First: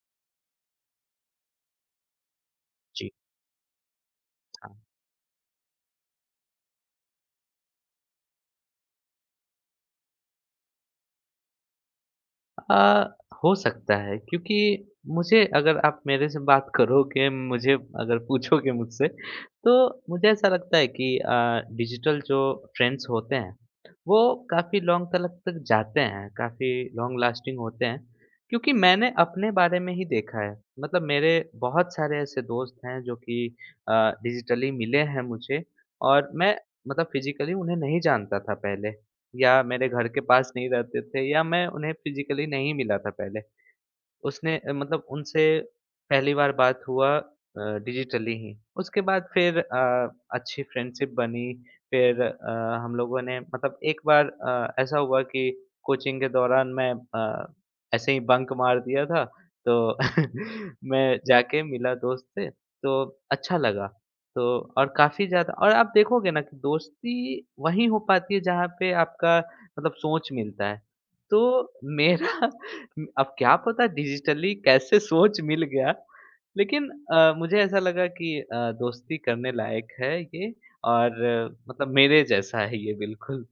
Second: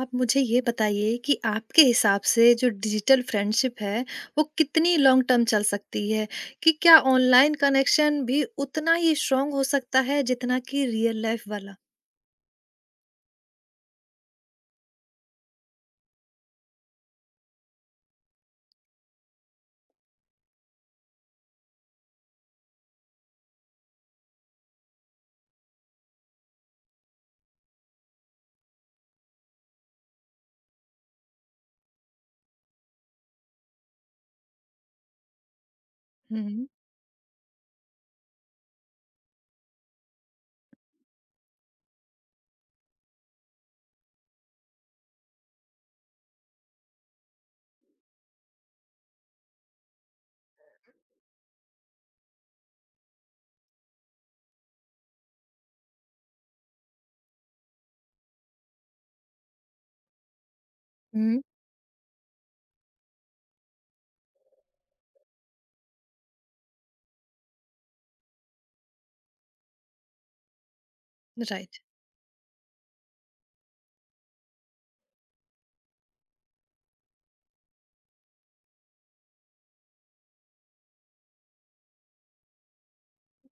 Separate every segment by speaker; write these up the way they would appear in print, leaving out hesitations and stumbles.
Speaker 1: आप मुझे ये बताइए कि आपके हिसाब से जो
Speaker 2: जी,
Speaker 1: डिजिटल फ्रेंडशिप है, वो
Speaker 2: हाँ।
Speaker 1: कितनी लॉन्ग टर्म चल सकती है? कि क्या ऑनलाइन कनेक्शन भी उतना ही स्ट्रॉन्ग हो सकता है जितना कि रियल लाइफ वाला?
Speaker 2: अ, हो सकता है क्योंकि मुझे अगर आप मेरे से बात करोगे मुझे अगर पूछोगे मुझसे तो मुझे ऐसा लगता है कि डिजिटल जो ट्रेंड्स होते हैं वो काफ़ी लॉन्ग तलक तक जाते हैं, काफ़ी लॉन्ग लास्टिंग होते हैं। क्योंकि मैंने अपने बारे में ही देखा है, मतलब मेरे बहुत सारे ऐसे दोस्त हैं जो कि अ, डिजिटली मिले हैं मुझे और मैं
Speaker 1: हुँ।
Speaker 2: मतलब फिज़िकली उन्हें नहीं जानता था पहले। या मेरे घर के पास नहीं रहते थे या मैं उन्हें फ़िज़िकली नहीं मिला था पहले। उसने मतलब उनसे पहली बार बात हुआ डिजिटली ही। उसके बाद फिर अच्छी फ्रेंडशिप बनी, फिर हम लोगों ने मतलब एक बार ऐसा हुआ कि कोचिंग के दौरान मैं ऐसे ही बंक मार दिया था, तो मैं
Speaker 1: हुँ।
Speaker 2: जाके मिला दोस्त से, तो अच्छा लगा। तो और काफ़ी ज़्यादा और आप देखोगे ना कि दोस्ती वहीं हो पाती है जहाँ पे आपका मतलब सोच मिलता है। तो
Speaker 1: राइट।
Speaker 2: मेरा अब क्या पता डिजिटली कैसे सोच मिल गया। लेकिन मुझे ऐसा लगा कि दोस्ती करने लायक है ये और मतलब मेरे जैसा है ये बिल्कुल।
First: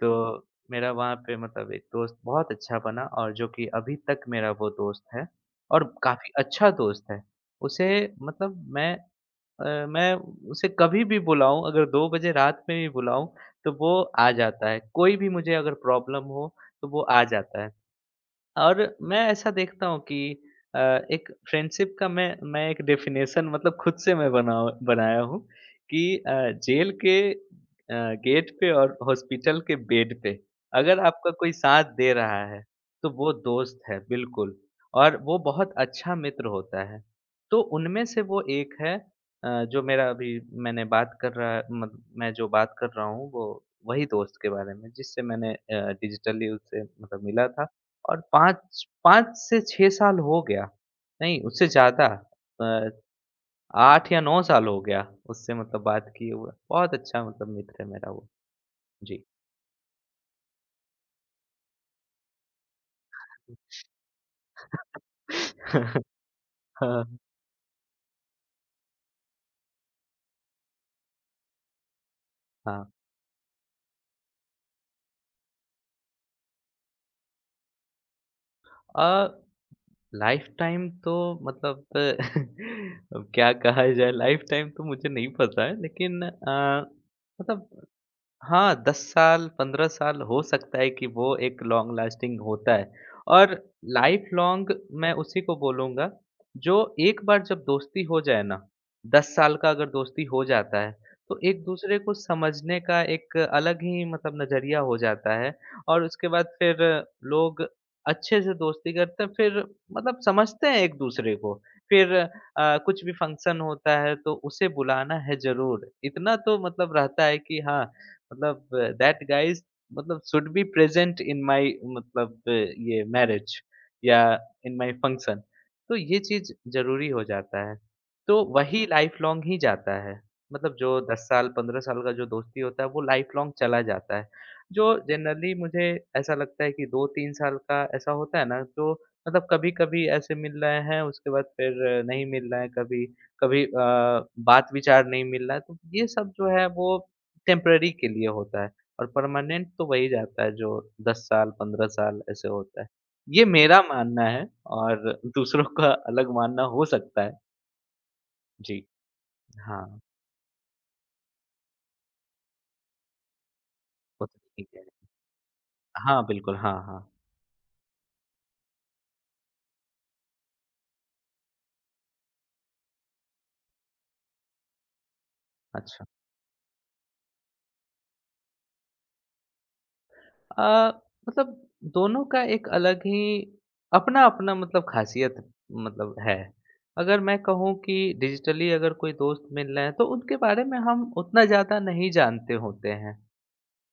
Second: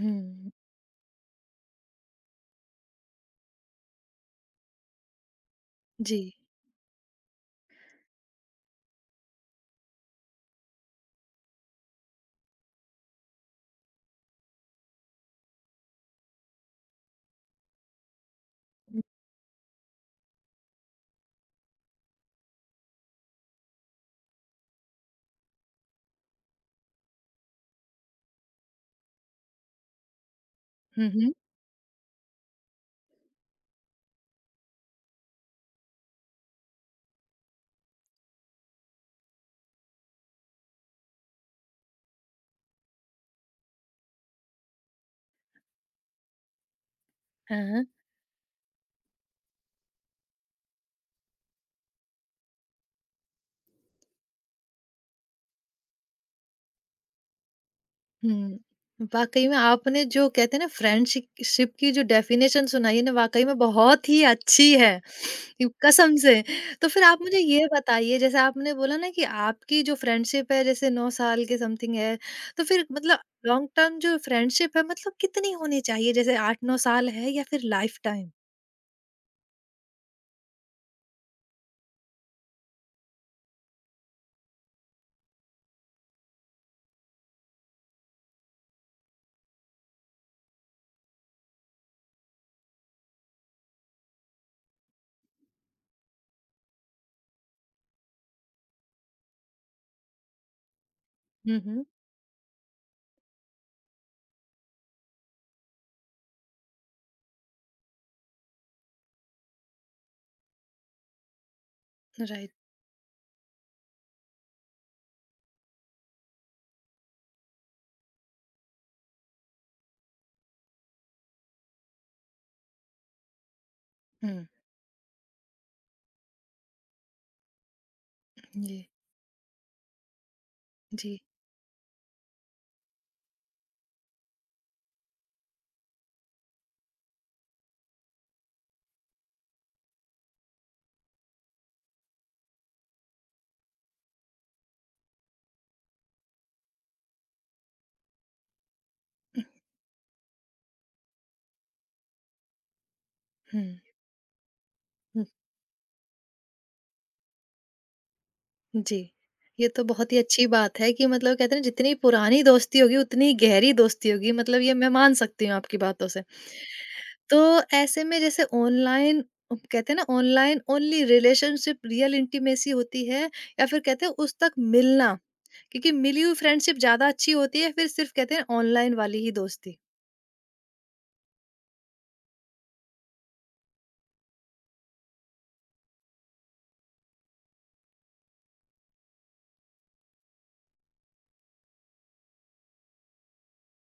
Speaker 2: तो मेरा वहाँ पे मतलब एक दोस्त बहुत अच्छा बना और जो कि अभी तक मेरा वो दोस्त है और
Speaker 1: जी।
Speaker 2: काफ़ी अच्छा दोस्त है। उसे मतलब मैं उसे कभी भी बुलाऊँ अगर 2 बजे रात में भी बुलाऊँ, तो वो आ जाता है। कोई भी मुझे अगर प्रॉब्लम हो, तो वो आ जाता है। और मैं ऐसा देखता हूँ कि अ, एक फ्रेंडशिप का मैं एक डेफिनेशन मतलब खुद से मैं बनाओ बनाया हूँ कि जेल के गेट पे और हॉस्पिटल के बेड पे अगर
Speaker 1: हुँ।
Speaker 2: आपका
Speaker 1: हुँ।
Speaker 2: कोई साथ दे रहा है, तो वो दोस्त है बिल्कुल और वो बहुत अच्छा मित्र होता है। तो उनमें से वो एक है, जो मेरा अभी मैंने बात कर रहा मत मैं जो बात कर रहा हूँ वो वही दोस्त के बारे में जिससे मैंने डिजिटली उससे मतलब मिला था।
Speaker 1: हाँ।
Speaker 2: और 5 5 से 6 साल हो गया, नहीं उससे ज़्यादा, अ, 8 या 9 साल हो गया उससे मतलब बात किए हुए। बहुत अच्छा मतलब मित्र है मेरा वो।
Speaker 1: हुँ।
Speaker 2: जी।
Speaker 1: वाक़ई में आपने जो कहते हैं ना फ्रेंडशिप शिप की जो डेफ़िनेशन सुनाई है ना वाक़ई में बहुत ही अच्छी है। यू कसम से। तो फिर
Speaker 2: हाँ,
Speaker 1: आप मुझे ये बताइए जैसे आपने बोला ना कि आपकी जो फ्रेंडशिप है जैसे 9 साल के समथिंग है, तो फिर
Speaker 2: हाँ।
Speaker 1: मतलब लॉन्ग टर्म जो फ्रेंडशिप है मतलब कितनी होनी चाहिए जैसे 8-9 साल है या फिर लाइफ टाइम?
Speaker 2: अ, लाइफ़टाइम तो मतलब अब क्या कहा जाए, लाइफ़टाइम तो मुझे नहीं पता है, लेकिन मतलब हाँ, 10 साल, 15 साल हो सकता है कि वो एक लॉन्ग लास्टिंग होता है। और लाइफ लॉन्ग मैं उसी को बोलूँगा, जो एक बार जब दोस्ती हो जाए ना, 10 साल का अगर दोस्ती हो जाता है, तो
Speaker 1: हुँ, हुँ।
Speaker 2: एक-दूसरे को समझने का एक अलग ही मतलब नज़रिया हो जाता है। और उसके बाद फिर लोग अच्छे से दोस्ती करते हैं, फिर मतलब समझते हैं एक-दूसरे को। फिर
Speaker 1: राइट।
Speaker 2: कुछ भी फंक्शन होता है, तो उसे बुलाना है ज़रूर। इतना तो मतलब रहता है कि हाँ, मतलब दैट गाइज मतलब should be present in my मतलब ये मैरिज या
Speaker 1: हुँ।
Speaker 2: In my function. तो ये चीज जरूरी हो जाता है, तो
Speaker 1: जी।
Speaker 2: वही लाइफ लॉन्ग ही जाता है, मतलब जो
Speaker 1: जी।
Speaker 2: 10 साल 15 साल का जो दोस्ती होता है वो लाइफ लॉन्ग चला जाता है। जो जनरली मुझे ऐसा लगता है कि 2-3 साल का ऐसा होता है ना, जो मतलब कभी कभी ऐसे मिल रहे हैं, उसके बाद फिर नहीं मिल रहे हैं, कभी कभी बात विचार नहीं मिल रहा है, तो ये सब जो है वो टेम्परेरी के लिए होता है। और
Speaker 1: हुँ।
Speaker 2: परमानेंट तो वही जाता है जो 10 साल 15 साल ऐसे होता है। ये
Speaker 1: हुँ।
Speaker 2: मेरा मानना है और
Speaker 1: हुँ।
Speaker 2: दूसरों का अलग मानना हो सकता है। जी।
Speaker 1: जी। ये तो
Speaker 2: हाँ,
Speaker 1: बहुत ही अच्छी बात है कि मतलब कहते हैं ना जितनी पुरानी दोस्ती होगी उतनी गहरी दोस्ती
Speaker 2: वो
Speaker 1: होगी
Speaker 2: तो
Speaker 1: मतलब
Speaker 2: ठीक
Speaker 1: ये
Speaker 2: है।
Speaker 1: मैं मान सकती हूँ आपकी बातों से।
Speaker 2: हाँ, बिल्कुल। हाँ, हाँ।
Speaker 1: तो ऐसे में जैसे ऑनलाइन कहते हैं ना online only relationship real intimacy होती है या फिर कहते हैं उस तक मिलना क्योंकि
Speaker 2: अच्छा।
Speaker 1: मिली हुई फ्रेंडशिप ज्यादा अच्छी होती है फिर सिर्फ कहते हैं ऑनलाइन वाली ही दोस्ती।
Speaker 2: अ, मतलब दोनों का एक अलग ही अपना-अपना मतलब ख़ासियत मतलब है। अगर मैं कहूँ कि डिजिटली अगर कोई दोस्त मिल रहे हैं तो उनके बारे में हम उतना ज़्यादा नहीं जानते होते हैं।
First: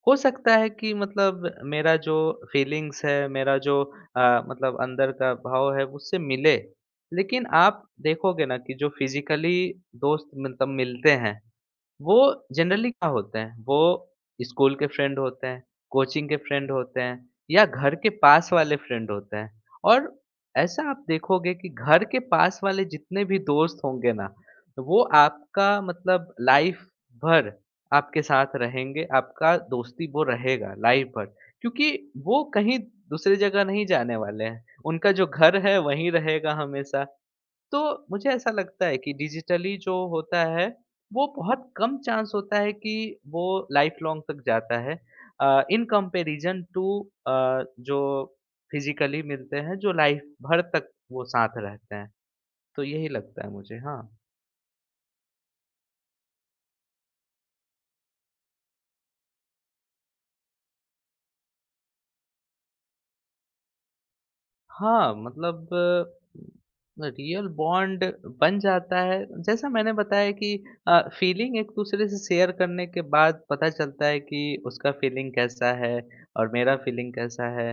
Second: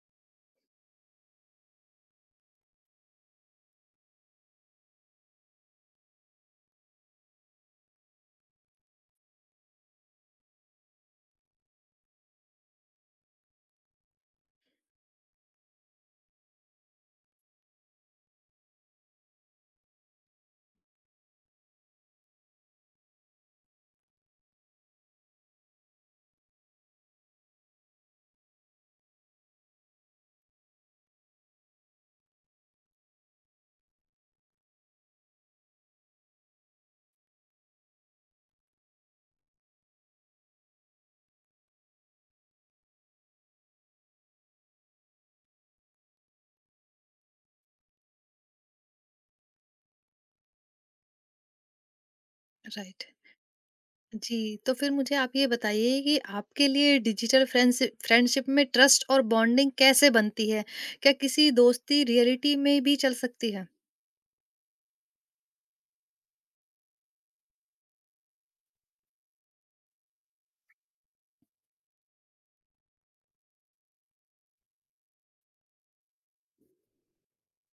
Speaker 2: हो सकता है कि मतलब मेरा जो फीलिंग्स है, मेरा जो मतलब अंदर का भाव है उससे मिले। लेकिन आप देखोगे ना कि जो फिज़िकली दोस्त मतलब मिलते हैं, वो जनरली क्या होते हैं, वो स्कूल के फ्रेंड होते हैं, कोचिंग के फ्रेंड होते हैं या घर के पास वाले फ्रेंड होते हैं। और ऐसा आप देखोगे कि घर के पास वाले जितने भी दोस्त होंगे ना, वो आपका मतलब लाइफ भर आपके साथ रहेंगे, आपका दोस्ती वो रहेगा लाइफ भर। क्योंकि वो कहीं दूसरी जगह नहीं जाने वाले हैं, उनका जो घर है वहीं रहेगा हमेशा। तो मुझे ऐसा लगता है कि डिजिटली जो होता है वो बहुत कम चांस होता है कि वो लाइफ लॉन्ग तक जाता है, इन कंपैरिजन टू जो फिजिकली मिलते हैं जो लाइफ भर तक वो साथ रहते हैं। तो
Speaker 1: राइट।
Speaker 2: यही लगता है मुझे, हाँ।
Speaker 1: जी। तो फिर मुझे आप ये बताइए कि आपके लिए डिजिटल फ्रेंडशिप फ्रेंडशिप में ट्रस्ट और बॉन्डिंग कैसे बनती है? क्या किसी दोस्ती रियलिटी में भी चल सकती है?
Speaker 2: हाँ, मतलब रियल बॉन्ड बन जाता है। जैसा मैंने बताया कि फ़ीलिंग एक-दूसरे से शेयर करने के बाद पता चलता है कि उसका फ़ीलिंग कैसा है और मेरा फ़ीलिंग कैसा है।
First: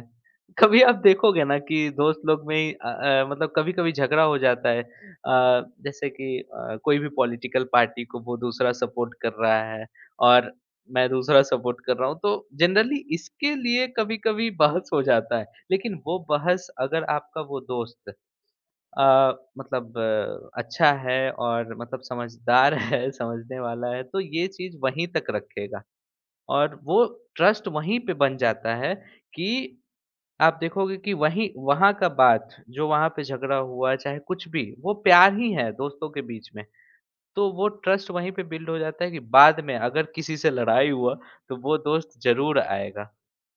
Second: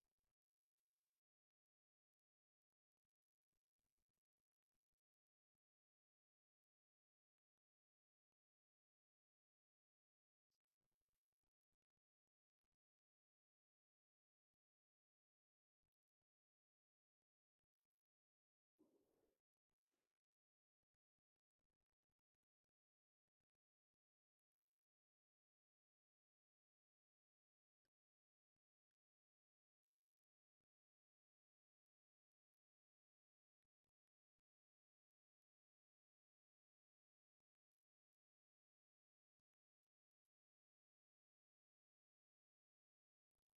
Speaker 2: कभी आप देखोगे ना कि दोस्त लोग में ही मतलब कभी-कभी झगड़ा हो जाता है। जैसे कि कोई भी पॉलिटिकल पार्टी को वो दूसरा सपोर्ट कर रहा है और मैं दूसरा सपोर्ट कर रहा हूँ, तो जनरली इसके लिए कभी-कभी बहस हो जाता है। लेकिन वो बहस, अगर आपका वो दोस्त अ, मतलब अच्छा है और मतलब समझदार है, समझने वाला है, तो ये चीज़ वहीं तक रखेगा। और वो ट्रस्ट वहीं पे बन जाता है कि आप देखोगे कि वहीं वहाँ का बात, जो वहाँ पे झगड़ा हुआ, चाहे कुछ भी, वो प्यार ही है दोस्तों के बीच में। तो वो ट्रस्ट वहीं पे बिल्ड हो जाता है कि बाद में अगर किसी से लड़ाई हुआ तो वो दोस्त ज़रूर आएगा।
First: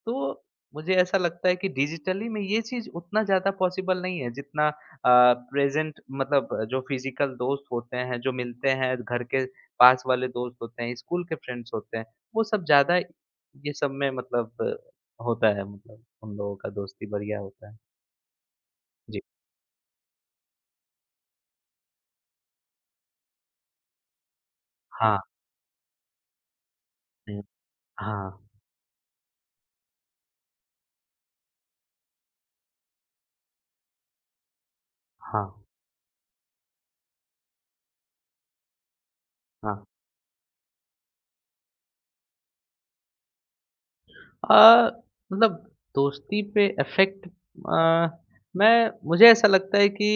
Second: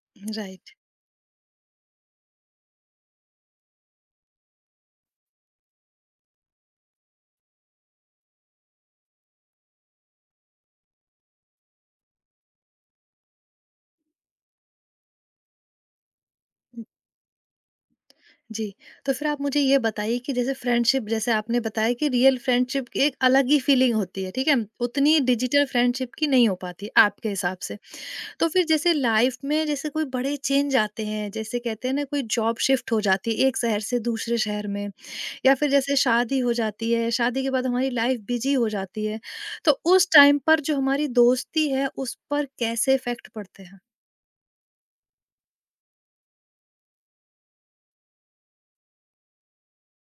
Speaker 2: तो
Speaker 1: राइट।
Speaker 2: मुझे ऐसा लगता है कि डिजिटली में ये चीज़ उतना ज़्यादा पॉसिबल नहीं है जितना प्रेज़ेंट मतलब जो फ़िज़िकल दोस्त होते हैं, जो मिलते हैं, घर के पास वाले दोस्त होते हैं, स्कूल के फ्रेंड्स होते हैं, वो सब ज़्यादा ये सब में मतलब होता है, मतलब उन लोगों का दोस्ती बढ़िया होता है।
Speaker 1: जी। तो
Speaker 2: जी।
Speaker 1: फिर आप मुझे ये बताइए कि जैसे फ्रेंडशिप जैसे आपने बताया कि रियल फ्रेंडशिप की एक अलग ही फीलिंग होती है, ठीक है?
Speaker 2: हाँ,
Speaker 1: उतनी डिजिटल फ्रेंडशिप की नहीं हो पाती आपके
Speaker 2: हुँ।
Speaker 1: हिसाब से।
Speaker 2: हाँ,
Speaker 1: तो फिर जैसे लाइफ में जैसे कोई बड़े चेंज आते हैं, जैसे कहते हैं ना कोई जॉब शिफ्ट हो जाती है एक शहर से दूसरे शहर में,
Speaker 2: हाँ,
Speaker 1: या फिर जैसे शादी हो जाती है, शादी के बाद हमारी लाइफ बिजी हो जाती है। तो
Speaker 2: हाँ।
Speaker 1: उस टाइम पर जो हमारी दोस्ती है, उस पर कैसे इफ़ेक्ट पड़ते हैं?
Speaker 2: अ, मतलब दोस्ती पे इफ़ेक्ट मैं मुझे ऐसा लगता है कि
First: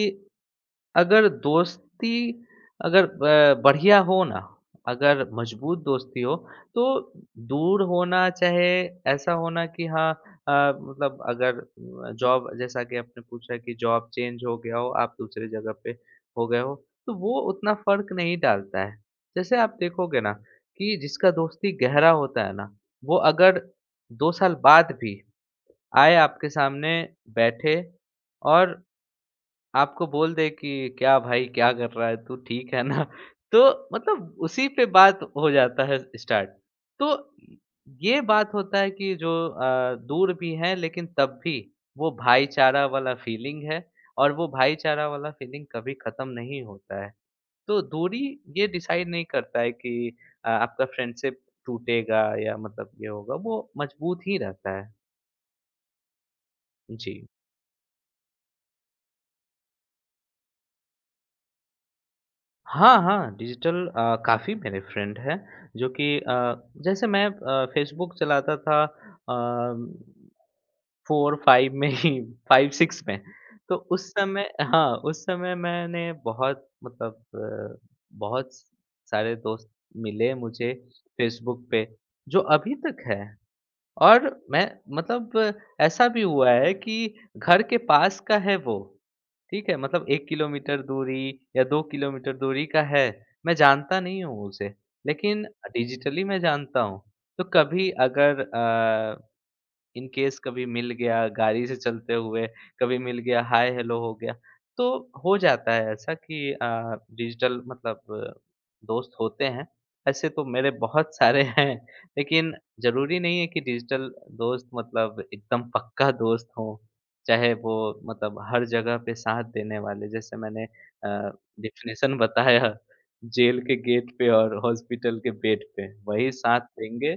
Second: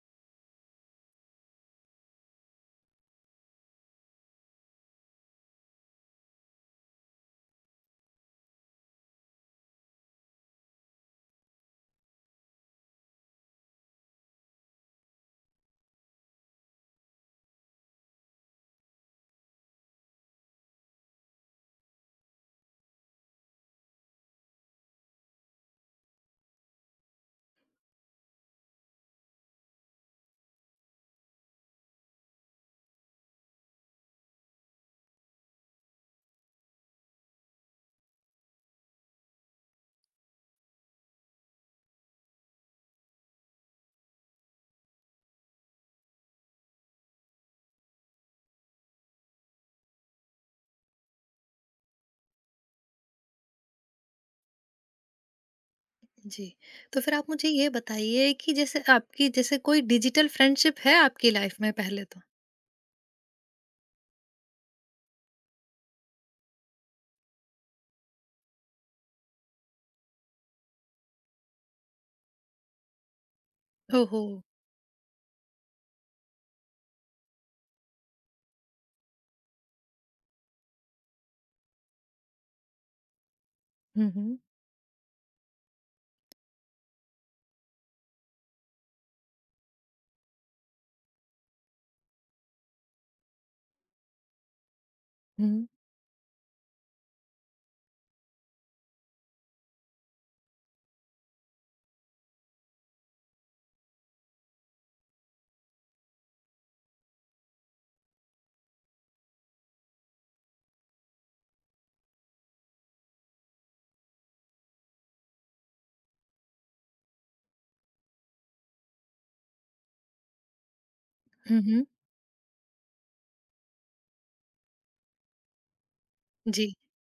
Speaker 2: अगर दोस्ती, अगर बढ़िया हो ना, अगर मजबूत दोस्ती हो, तो दूर होना चाहे, ऐसा होना कि हाँ अ, मतलब अगर जॉब, जैसा कि आपने पूछा कि जॉब चेंज हो गया हो, आप दूसरे जगह पे हो गए हो, तो वो उतना फ़र्क नहीं डालता है। जैसे आप देखोगे ना कि जिसका दोस्ती गहरा होता है ना, वो अगर 2 साल बाद भी आए आपके सामने बैठे और आपको बोल दे कि क्या भाई क्या कर रहा है तू, ठीक है ना? तो मतलब उसी पे बात हो जाता है स्टार्ट। तो ये बात होता है कि जो दूर भी हैं लेकिन तब भी वो भाईचारा वाला फीलिंग है और वो भाईचारा वाला फीलिंग कभी खत्म नहीं होता है। तो दूरी ये डिसाइड नहीं करता है कि आपका फ्रेंडशिप टूटेगा या मतलब ये होगा, वो मजबूत ही रहता है।
Speaker 1: जी। तो फिर
Speaker 2: जी।
Speaker 1: आप मुझे ये बताइए कि जैसे आपकी जैसे कोई डिजिटल फ्रेंडशिप है आपकी लाइफ में पहले तो?
Speaker 2: हाँ, हाँ, डिजिटल काफ़ी मेरे फ्रेंड हैं जो कि जैसे मैं फ़ेसबुक चलाता था अम, 4-5 में ही, 5-6 में। तो उस
Speaker 1: ओहो!
Speaker 2: समय हाँ, उस समय मैंने बहुत मतलब बहुत सारे दोस्त मिले मुझे फ़ेसबुक पे, जो अभी तक हैं।
Speaker 1: हुँ,
Speaker 2: और
Speaker 1: हुँ।
Speaker 2: मैं मतलब ऐसा भी हुआ है कि घर के पास का है वो, ठीक है? मतलब 1 किलोमीटर दूरी या 2 किलोमीटर दूरी का है, मैं जानता नहीं हूँ उसे, लेकिन
Speaker 1: हुँ,
Speaker 2: डिजिटली मैं जानता हूँ। तो कभी अगर इन केस कभी मिल गया गाड़ी से चलते हुए, कभी मिल गया, हाय हेलो हो गया। तो हो जाता है ऐसा कि डिजिटल मतलब दोस्त होते हैं। ऐसे तो मेरे बहुत सारे हैं, लेकिन ज़रूरी नहीं है कि डिजिटल दोस्त मतलब एकदम पक्का दोस्त हो। चाहे वो मतलब हर जगह पे साथ देने वाले, जैसे मैंने
Speaker 1: हुँ। हुँ।
Speaker 2: डेफ़िनेशन बताया, जेल के गेट पे और हॉस्पिटल के बेड पे, वही साथ
Speaker 1: जी।
Speaker 2: देंगे।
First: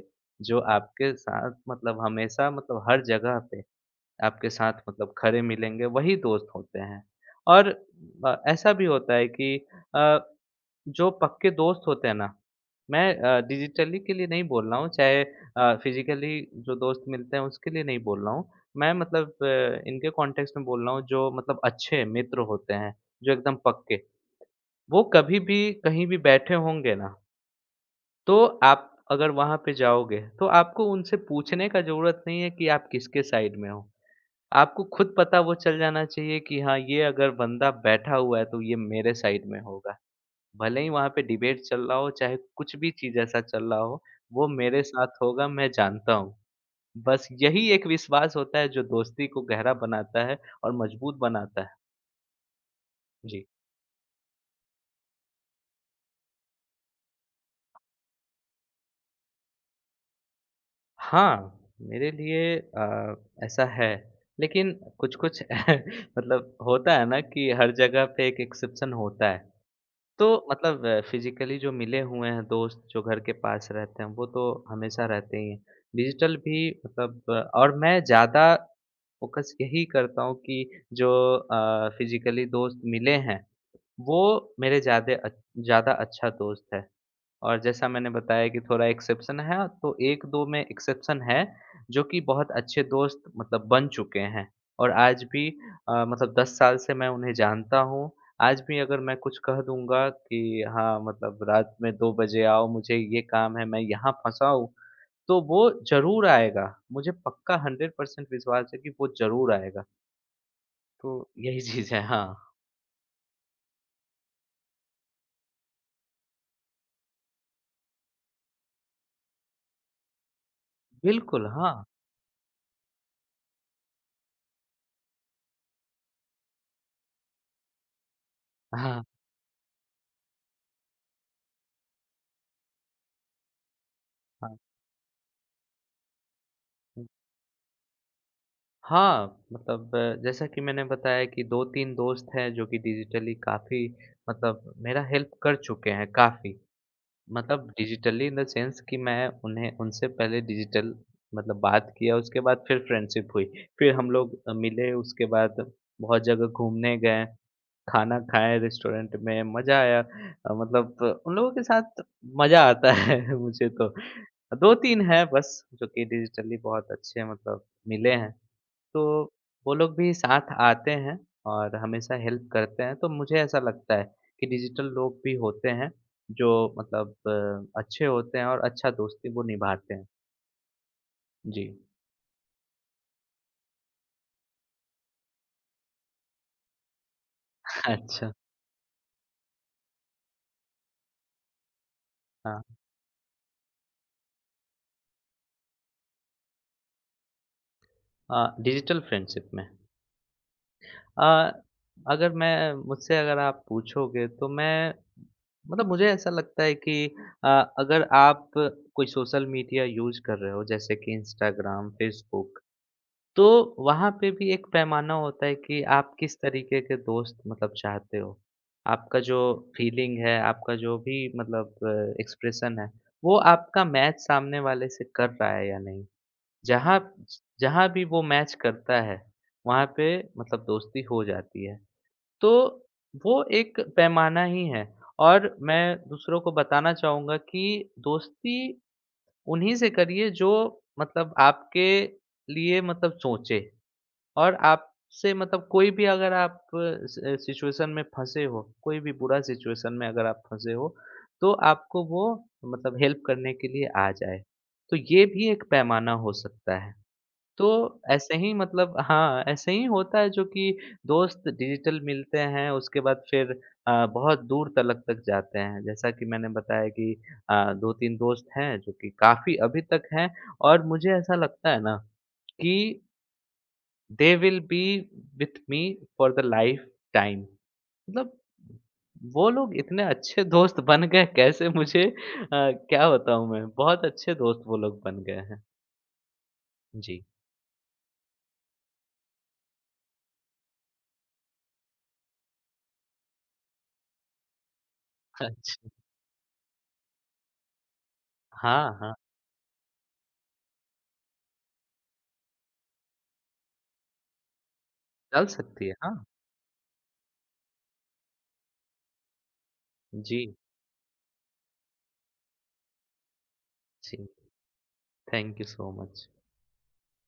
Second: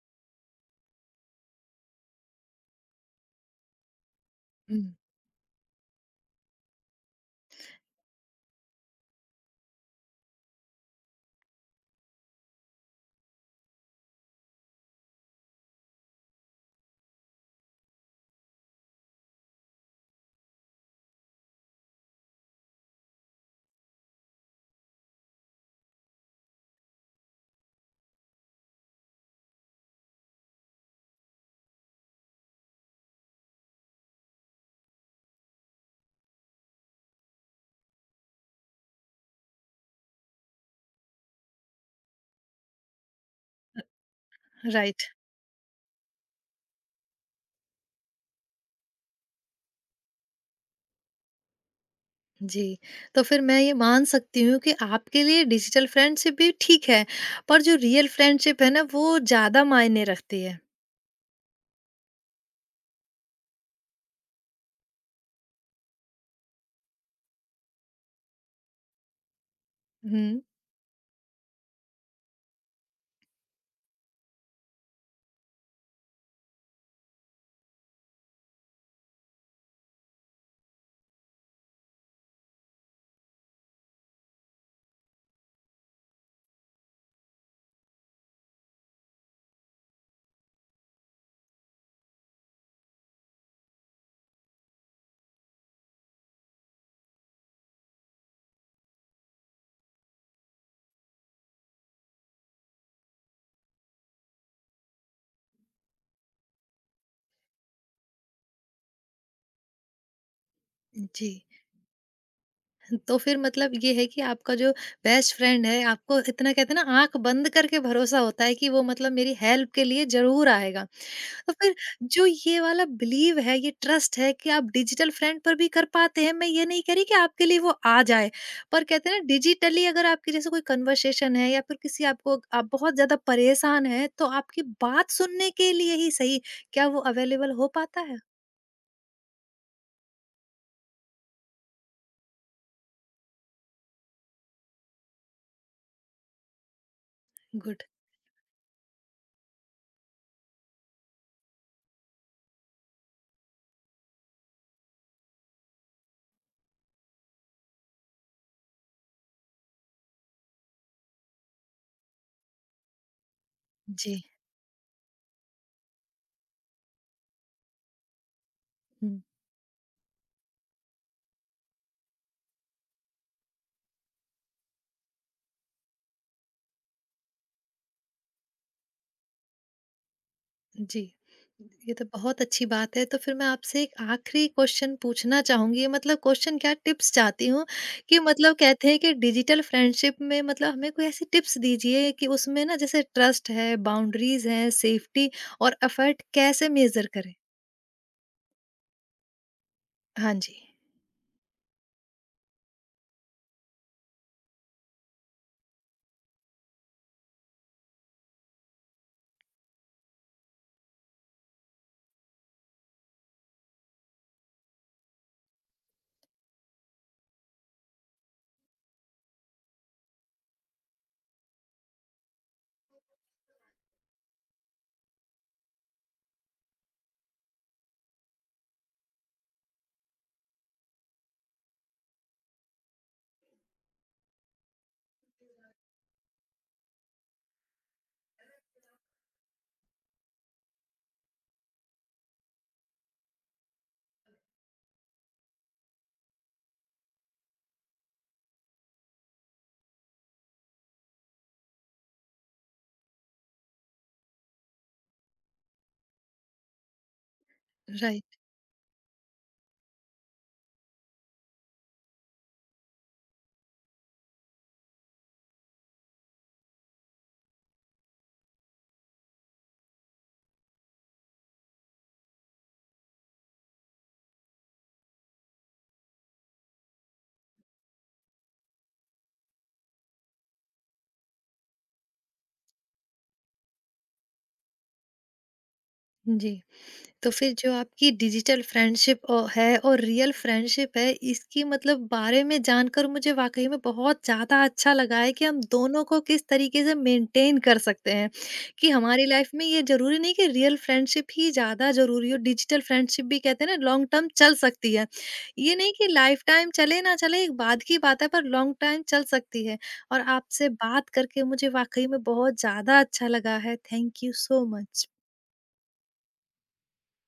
Speaker 2: जो आपके साथ मतलब हमेशा मतलब हर जगह पे आपके
Speaker 1: हुँ।
Speaker 2: साथ मतलब खड़े मिलेंगे, वही दोस्त होते हैं। और ऐसा भी होता है कि अ, जो पक्के दोस्त होते हैं ना, मैं डिजिटली के लिए नहीं बोल रहा हूँ, चाहे फिज़िकली जो दोस्त मिलते हैं उसके लिए नहीं बोल रहा हूँ। मैं मतलब इनके कॉन्टेक्स्ट में बोल रहा हूँ, जो मतलब अच्छे मित्र होते हैं, जो एकदम पक्के। वो कभी भी कहीं भी बैठे होंगे ना, तो आप अगर वहाँ पे जाओगे, तो आपको उनसे पूछने का ज़रूरत नहीं है कि आप किसके साइड में हो। आपको खुद पता वो चल जाना चाहिए कि हाँ, ये अगर बंदा बैठा हुआ है तो ये मेरे साइड में होगा। भले ही वहाँ पे डिबेट चल रहा हो, चाहे कुछ भी चीज़ ऐसा चल रहा हो, वो मेरे
Speaker 1: राइट।
Speaker 2: साथ होगा, मैं जानता हूँ। बस यही एक विश्वास होता है जो दोस्ती को गहरा बनाता है और मजबूत बनाता है।
Speaker 1: जी। तो फिर
Speaker 2: जी।
Speaker 1: मैं ये मान सकती हूँ कि आपके लिए डिजिटल फ्रेंडशिप भी ठीक है, पर जो रियल फ्रेंडशिप है ना वो ज़्यादा मायने रखती है।
Speaker 2: हाँ, मेरे लिए ऐसा है, लेकिन कुछ-कुछ मतलब होता है ना कि हर जगह पे एक एक्सेप्शन होता है। तो
Speaker 1: हुँ।
Speaker 2: मतलब फिज़िकली जो मिले हुए हैं दोस्त, जो घर के पास रहते हैं, वो तो हमेशा रहते ही हैं। डिजिटल भी मतलब और मैं ज़्यादा फ़ोकस यही करता हूँ कि जो फिज़िकली दोस्त मिले हैं, वो मेरे ज़्यादा अच्छा दोस्त है। और जैसा मैंने बताया कि थोड़ा एक्सेप्शन है, तो 1-2 में एक्सेप्शन है, जो कि बहुत अच्छे दोस्त मतलब बन चुके हैं। और आज भी मतलब 10 साल से मैं उन्हें जानता हूँ। आज भी अगर मैं कुछ कह दूँगा कि हाँ, मतलब रात में 2 बजे आओ, मुझे ये काम है, मैं यहाँ फँसा हूँ, तो वो ज़रूर आएगा। मुझे पक्का 100% विश्वास है कि वो ज़रूर आएगा। तो
Speaker 1: जी।
Speaker 2: यही चीज़ है, हाँ।
Speaker 1: तो फिर मतलब ये है कि आपका जो बेस्ट फ्रेंड है आपको इतना कहते हैं ना आँख बंद करके भरोसा होता है कि वो मतलब मेरी हेल्प के लिए ज़रूर आएगा।
Speaker 2: बिल्कुल,
Speaker 1: तो
Speaker 2: हाँ।
Speaker 1: फिर जो ये वाला बिलीव है, ये ट्रस्ट है कि आप डिजिटल फ्रेंड पर भी कर पाते हैं। मैं ये नहीं कह रही कि आपके लिए वो आ जाए, पर
Speaker 2: हाँ,
Speaker 1: कहते हैं ना डिजिटली अगर आपके जैसे कोई कन्वर्सेशन है या फिर किसी आपको आप बहुत ज़्यादा परेशान हैं, तो
Speaker 2: हाँ।
Speaker 1: आपकी बात सुनने के लिए ही सही, क्या वो
Speaker 2: हाँ।
Speaker 1: अवेलेबल हो पाता है?
Speaker 2: हाँ, मतलब जैसा कि मैंने बताया कि 2-3 दोस्त हैं जो कि डिजिटली काफ़ी मतलब मेरा हेल्प कर चुके हैं काफ़ी। मतलब
Speaker 1: good.
Speaker 2: Digitally in the sense कि मैं उन्हें, उनसे पहले डिजिटल मतलब बात किया, उसके बाद फिर फ्रेंडशिप हुई। फिर हम लोग मिले, उसके बाद बहुत जगह घूमने गए, खाना खाए रेस्टोरेंट में, मज़ा आया। मतलब उन लोगों के साथ मज़ा आता है मुझे तो।
Speaker 1: जी।
Speaker 2: 2-3 हैं बस जो कि डिजिटली बहुत अच्छे मतलब मिले हैं। तो
Speaker 1: हुँ।
Speaker 2: वो लोग भी साथ आते हैं और हमेशा हेल्प करते हैं। तो मुझे ऐसा लगता है कि डिजिटल लोग भी होते हैं जो मतलब अच्छे होते हैं और अच्छा दोस्ती वो निभाते हैं।
Speaker 1: जी।
Speaker 2: जी।
Speaker 1: ये तो बहुत अच्छी बात है। तो फिर मैं आपसे एक आखिरी क्वेश्चन पूछना चाहूँगी मतलब क्वेश्चन क्या टिप्स चाहती हूँ कि
Speaker 2: अच्छा,
Speaker 1: मतलब कहते हैं कि डिजिटल फ्रेंडशिप में मतलब हमें कोई ऐसी टिप्स दीजिए कि
Speaker 2: हाँ।
Speaker 1: उसमें ना जैसे ट्रस्ट है, बाउंड्रीज़ हैं, सेफ्टी और एफर्ट कैसे मेज़र करें?
Speaker 2: अ, डिजिटल फ्रेंडशिप में
Speaker 1: हाँ जी।
Speaker 2: अ, अगर मैं मुझसे अगर आप पूछोगे तो मैं मतलब मुझे ऐसा लगता है कि अ, अगर आप कोई सोशल मीडिया यूज़ कर रहे हो, जैसे कि इंस्टाग्राम, फ़ेसबुक, तो वहाँ पे भी एक पैमाना होता है कि आप किस तरीके के दोस्त मतलब चाहते हो। आपका जो फीलिंग है, आपका जो भी मतलब एक्सप्रेशन है, वो आपका मैच सामने वाले से कर रहा है या नहीं। जहाँ जहाँ भी वो मैच करता है, वहाँ पे मतलब दोस्ती हो जाती है। तो वो एक पैमाना ही है। और मैं दूसरों को बताना चाहूँगा कि दोस्ती उन्हीं से करिए जो मतलब आपके लिए मतलब सोचे। और आपसे मतलब कोई भी अगर आप सि सिचुएशन में फँसे हो, कोई भी बुरा सिचुएशन में अगर आप फँसे हो, तो आपको वो मतलब हेल्प करने के लिए आ जाए। तो ये भी एक पैमाना हो सकता है। तो ऐसे
Speaker 1: राइट।
Speaker 2: ही मतलब हाँ, ऐसे ही होता है जो कि दोस्त डिजिटल मिलते हैं, उसके बाद फिर बहुत दूर तलक तक जाते हैं। जैसा कि मैंने बताया कि अ, 2-3 दोस्त हैं जो कि काफ़ी अभी तक हैं और मुझे ऐसा लगता है ना कि they will be with me for the lifetime, मतलब वो लोग इतने अच्छे दोस्त बन गए, कैसे, मुझे क्या बताऊं, मैं, बहुत अच्छे दोस्त वो लोग बन गए हैं।
Speaker 1: जी।
Speaker 2: जी।
Speaker 1: तो फिर जो आपकी डिजिटल फ्रेंडशिप है और रियल फ्रेंडशिप है इसकी मतलब बारे में जानकर मुझे वाकई में बहुत ज़्यादा अच्छा लगा है कि हम
Speaker 2: अच्छा,
Speaker 1: दोनों को किस तरीके से मेंटेन कर सकते हैं कि
Speaker 2: हाँ, हाँ।
Speaker 1: हमारी लाइफ में ये ज़रूरी नहीं कि रियल फ्रेंडशिप ही ज़्यादा ज़रूरी हो, डिजिटल फ्रेंडशिप भी कहते हैं ना लॉन्ग टर्म चल सकती है।
Speaker 2: चल
Speaker 1: ये
Speaker 2: सकती
Speaker 1: नहीं
Speaker 2: है,
Speaker 1: कि
Speaker 2: हाँ।
Speaker 1: लाइफ टाइम चले ना चले एक बाद की बात है पर लॉन्ग टाइम चल सकती है। और
Speaker 2: जी।
Speaker 1: आपसे बात करके मुझे वाकई में बहुत ज़्यादा अच्छा लगा है। थैंक
Speaker 2: जी।
Speaker 1: You so much.
Speaker 2: Thank you so much.